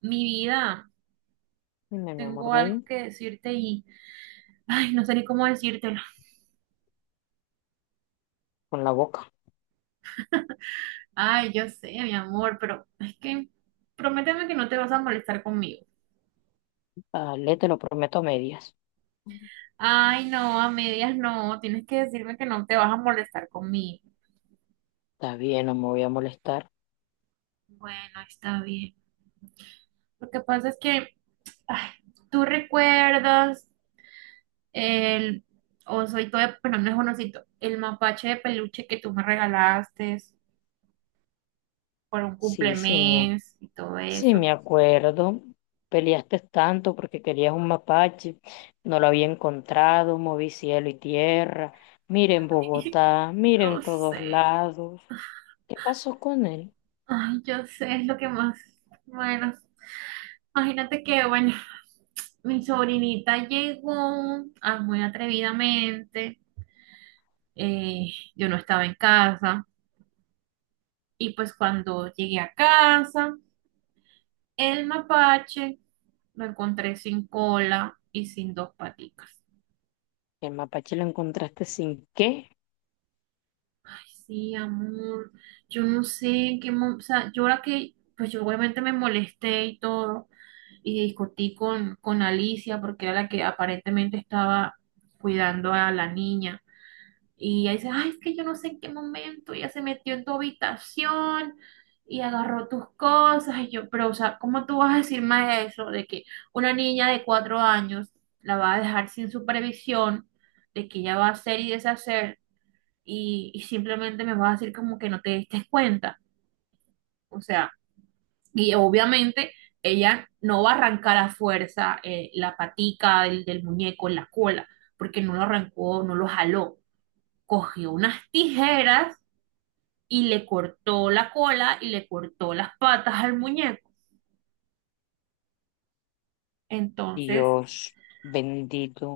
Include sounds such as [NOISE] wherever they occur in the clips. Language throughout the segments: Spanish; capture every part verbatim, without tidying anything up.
Mi vida, Dime, mi amor, tengo algo bello, que decirte y, ay, no sé ni cómo decírtelo. con la boca. Ay, yo sé, mi amor, pero es que prométeme que no te vas a molestar conmigo. Dale, te lo prometo a medias. Ay, no, a medias no, tienes que decirme que no te vas a molestar conmigo. Está bien, no me voy a molestar. Bueno, está bien. Lo que pasa es que, ay, tú recuerdas el osito de, bueno, no es un osito, el mapache de peluche que tú me regalaste por un Sí, sí, me, cumplemes y todo sí, eso. me acuerdo. Peleaste tanto porque querías un mapache. No lo había encontrado, moví cielo y tierra. Miren [LAUGHS] Bogotá, miren Lo todos sé. lados. ¿Qué pasó con él? Ay, yo sé, es lo que más. Bueno, imagínate que, bueno, mi sobrinita llegó ah, muy atrevidamente. eh, yo no estaba en casa. Y pues cuando llegué a casa, el mapache lo encontré sin cola y sin dos paticas. El mapache lo encontraste sin qué. Ay, sí, amor. Yo no sé en qué. Mo- O sea, yo ahora que, pues yo obviamente me molesté y todo, y discutí con, con Alicia porque era la que aparentemente estaba cuidando a la niña. Y ella dice, ay, es que yo no sé en qué momento ella se metió en tu habitación y agarró tus cosas. Y yo, pero, o sea, ¿cómo tú vas a decir más eso de que una niña de cuatro años la va a dejar sin supervisión, de que ella va a hacer y deshacer y, y simplemente me vas a decir como que no te diste cuenta? O sea, y obviamente ella no va a arrancar a fuerza eh, la patica del, del muñeco en la cola, porque no lo arrancó, no lo jaló. Cogió unas tijeras y le cortó la cola y le cortó las patas al muñeco. Entonces, Dios bendito.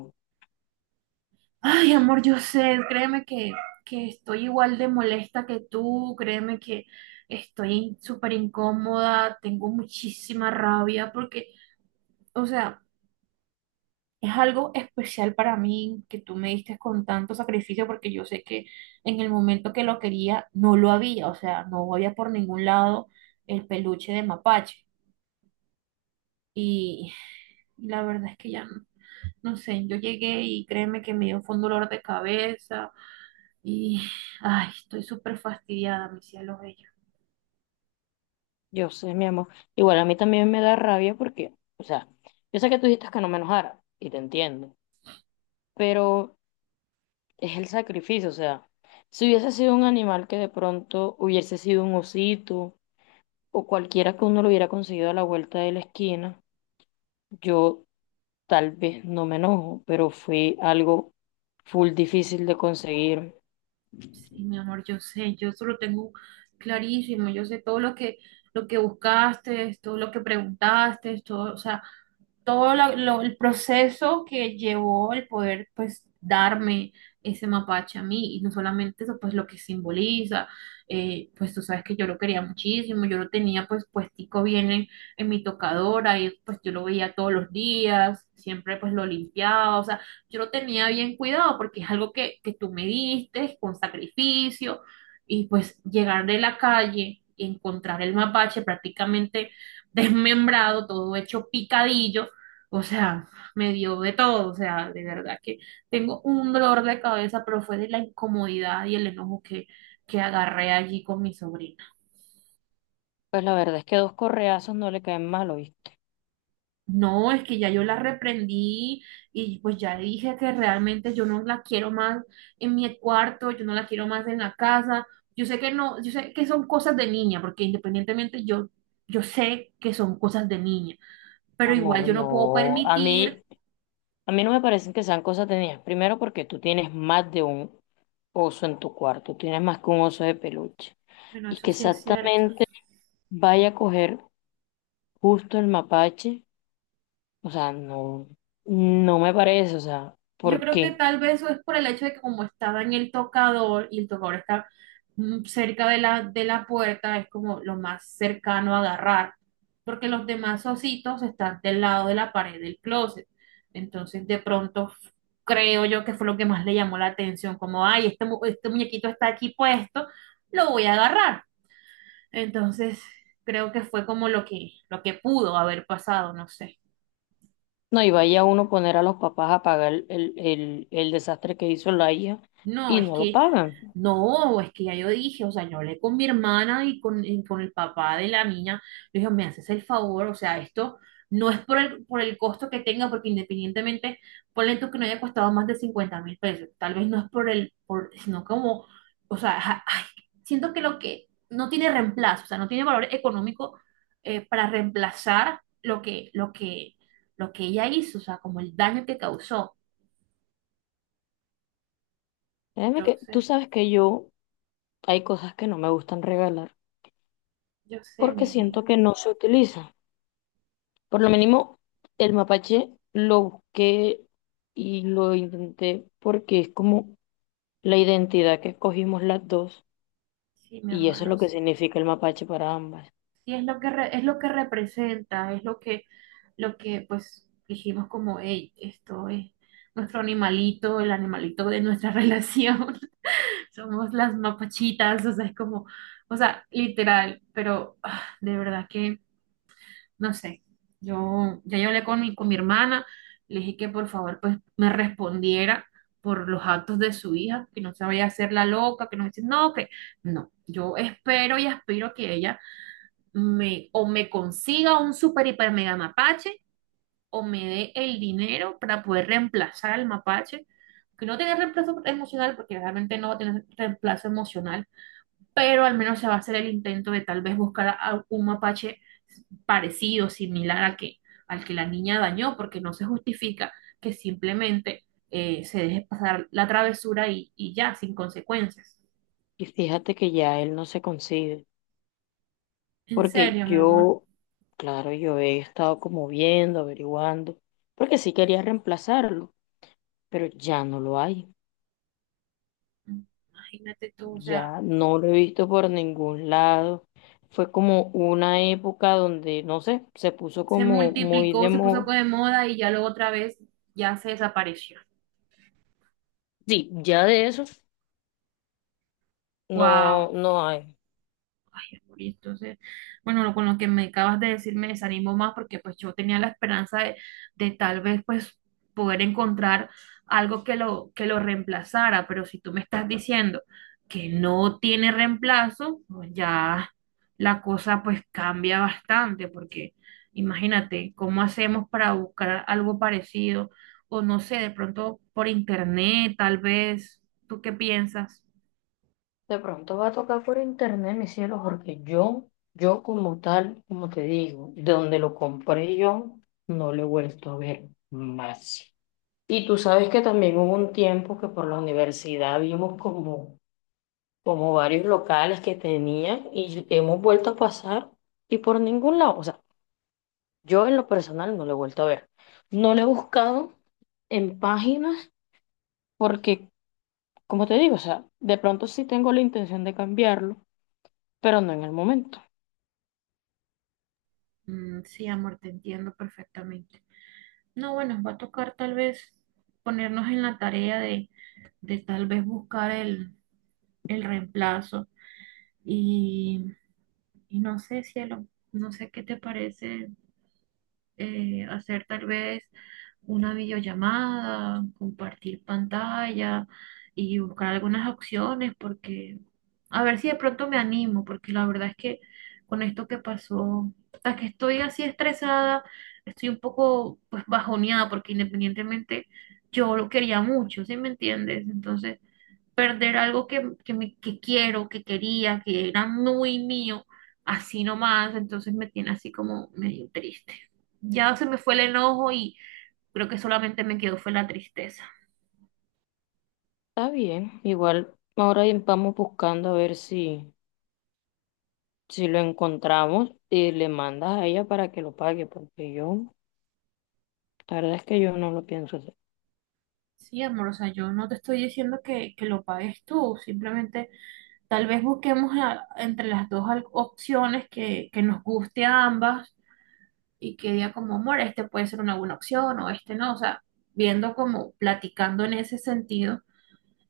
ay, amor, yo sé, créeme que, que estoy igual de molesta que tú, créeme que estoy súper incómoda, tengo muchísima rabia porque, o sea, es algo especial para mí que tú me diste con tanto sacrificio porque yo sé que en el momento que lo quería no lo había, o sea, no había por ningún lado el peluche de mapache. Y la verdad es que ya no, no sé, yo llegué y créeme que me dio fue un dolor de cabeza y ay, estoy súper fastidiada, mi cielo bello. Yo sé, mi amor. Igual a mí también me da rabia porque, o sea, yo sé que tú dijiste que no me enojara y te entiendo, pero es el sacrificio, o sea, si hubiese sido un animal que de pronto hubiese sido un osito o cualquiera que uno lo hubiera conseguido a la vuelta de la esquina, yo tal vez no me enojo, pero fue algo full difícil de conseguir. Sí, mi amor, yo sé, yo eso lo tengo clarísimo, yo sé todo lo que lo que buscaste, todo lo que preguntaste, todo, o sea, todo la- lo- el proceso que llevó el poder, pues, darme ese mapache a mí, y no solamente eso, pues, lo que simboliza, eh, pues, tú sabes que yo lo quería muchísimo, yo lo tenía, pues, puestico bien en, en mi tocadora, y pues, yo lo veía todos los días, siempre, pues, lo limpiaba, o sea, yo lo tenía bien cuidado, porque es algo que, que tú me diste, con sacrificio, y pues, llegar de la calle y encontrar el mapache prácticamente [LAUGHS] desmembrado, todo hecho picadillo, o sea, me dio de todo, o sea, de verdad que tengo un dolor de cabeza, pero fue de la incomodidad y el enojo que, que agarré allí con mi sobrina. Pues la verdad es que dos correazos no le caen mal, ¿oíste? No, es que ya yo la reprendí y pues ya dije que realmente yo no la quiero más en mi cuarto, yo no la quiero más en la casa. Yo sé que no, yo sé que son cosas de niña, porque independientemente yo, yo sé que son cosas de niña, pero igual Amor, yo no puedo no. A permitir, mí, A mí no me parecen que sean cosas tenías. Primero porque tú tienes más de un oso en tu cuarto, tienes más que un oso de peluche. bueno, Y eso que sí es cierto. exactamente vaya a coger justo el mapache, o sea, no, no me parece, o sea, Yo ¿por creo que qué? tal vez eso es por el hecho de que como estaba en el tocador y el tocador está mm, cerca de la, de la puerta, es como lo más cercano a agarrar, porque los demás ositos están del lado de la pared del closet. Entonces de pronto f- Creo yo que fue lo que más le llamó la atención, como, ay, este, mu- este muñequito está aquí puesto, lo voy a agarrar. Entonces creo que fue como lo que, lo que pudo haber pasado, no sé. No, y vaya uno a poner a los papás a pagar el, el, el- el desastre que hizo la hija No, y es no lo que, pagan. no, es que ya yo dije, o sea, yo hablé con mi hermana y con, y con el papá de la niña, le dije, me haces el favor, o sea, esto no es por el, por el costo que tenga, porque independientemente, ponle tú que no haya costado más de cincuenta mil pesos, tal vez no es por el, por, sino como, o sea, ja- ay, siento que lo que no tiene reemplazo, o sea, no tiene valor económico eh, para reemplazar lo que, lo que, lo que ella hizo, o sea, como el daño que causó. Créeme que tú Entonces, sabes que yo hay cosas que no me gustan regalar yo sé, porque mi siento vida. que no se utilizan. Por lo mínimo, el mapache lo busqué y lo intenté porque es como la identidad que escogimos las dos Sí, mi y amor, eso es lo lo que sé. significa el mapache para ambas. Sí, es lo que re- es lo que representa, es lo que, lo que pues dijimos como, hey, esto es nuestro animalito, el animalito de nuestra [LAUGHS] relación. Somos las mapachitas, o sea, es como, o sea, literal, pero ah, de verdad que, no sé, yo ya yo hablé con mi, con mi hermana, le dije que por favor pues me respondiera por los actos de su hija, que no se vaya a hacer la loca, que no dice, no, que no, yo espero y aspiro que ella me, o me consiga un super hiper mega mapache o me dé el dinero para poder reemplazar al mapache, que no tiene reemplazo emocional porque realmente no va a tener reemplazo emocional, pero al menos se va a hacer el intento de tal vez buscar a un mapache parecido, similar al que, al que la niña dañó, porque no se justifica que simplemente eh, se deje pasar la travesura y, y ya, sin consecuencias. Y fíjate que ya él no se consigue En porque serio, mi amor, yo, claro, yo he estado como viendo, averiguando, porque sí quería reemplazarlo, pero ya no lo hay, imagínate tú, o ya sea... no lo he visto por ningún lado. Fue como una época donde, no sé, se puso se como muy de multiplicó, se puso moda. de moda y ya luego otra vez ya se desapareció. Sí, ya de eso no, Wow. no hay. Listo. Entonces, bueno, lo- con lo que me acabas de decir me desanimo más porque pues yo tenía la esperanza de, de tal vez pues poder encontrar algo que lo, que lo reemplazara, pero si tú me estás diciendo que no tiene reemplazo, pues, ya la cosa pues cambia bastante porque imagínate cómo hacemos para buscar algo parecido o no sé, de pronto por internet tal vez, ¿tú qué piensas? De pronto va a tocar por internet, mi cielo, porque yo, yo como tal, como te digo, de donde lo compré yo, no lo he vuelto a ver más. Y tú sabes que también hubo un tiempo que por la universidad vimos como, como varios locales que tenían y hemos vuelto a pasar y por ningún lado, o sea, yo en lo personal no lo he vuelto a ver. No lo he buscado en páginas porque, como te digo, o sea, de pronto sí tengo la intención de cambiarlo, pero no en el momento. Mm, sí, amor, te entiendo perfectamente. No, bueno, va a tocar tal vez ponernos en la tarea de, de tal vez buscar el, el reemplazo. Y, y no sé, cielo, no sé qué te parece eh, hacer tal vez una videollamada, compartir pantalla y buscar algunas opciones porque a ver si de pronto me animo, porque la verdad es que con esto que pasó, hasta que estoy así estresada, estoy un poco pues bajoneada porque independientemente yo lo quería mucho, ¿sí me entiendes? Entonces, perder algo que, que, me, que quiero, que quería, que era muy mío, así nomás, entonces me tiene así como medio triste. Ya se me fue el enojo y creo que solamente me quedó fue la tristeza. Está bien, igual ahora vamos buscando a ver si, si lo encontramos y le mandas a ella para que lo pague, porque yo, la verdad es que yo no lo pienso hacer. Sí, amor, o sea, yo no te estoy diciendo que, que lo pagues tú, simplemente tal vez busquemos a- entre las dos al- opciones que, que nos guste a ambas y que diga como, amor, este puede ser una buena opción o este no, o sea, viendo como platicando en ese sentido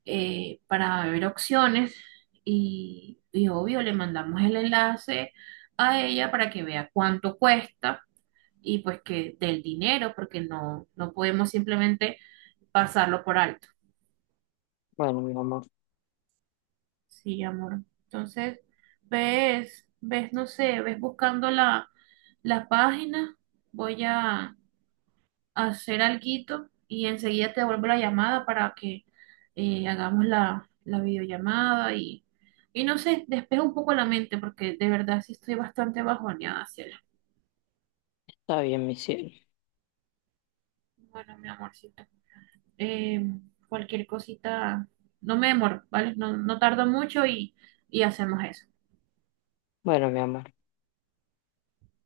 eh, para ver opciones y, y obvio le mandamos el enlace a ella para que vea cuánto cuesta y pues que del dinero, porque no, no podemos simplemente pasarlo por alto. Bueno, mi amor, Sí, amor. Entonces, ves, ves, no sé, ves buscando la, la página. Voy a hacer alguito y enseguida te devuelvo la llamada para que eh, hagamos la, la videollamada y, y no sé, despejo un poco la mente porque de verdad sí estoy bastante bajoneada, Ciela. está bien, mi cielo. Bueno, mi amorcito, eh, cualquier cosita, no me demoro, ¿vale? No, no tardo mucho y, y hacemos eso. Bueno, mi amor.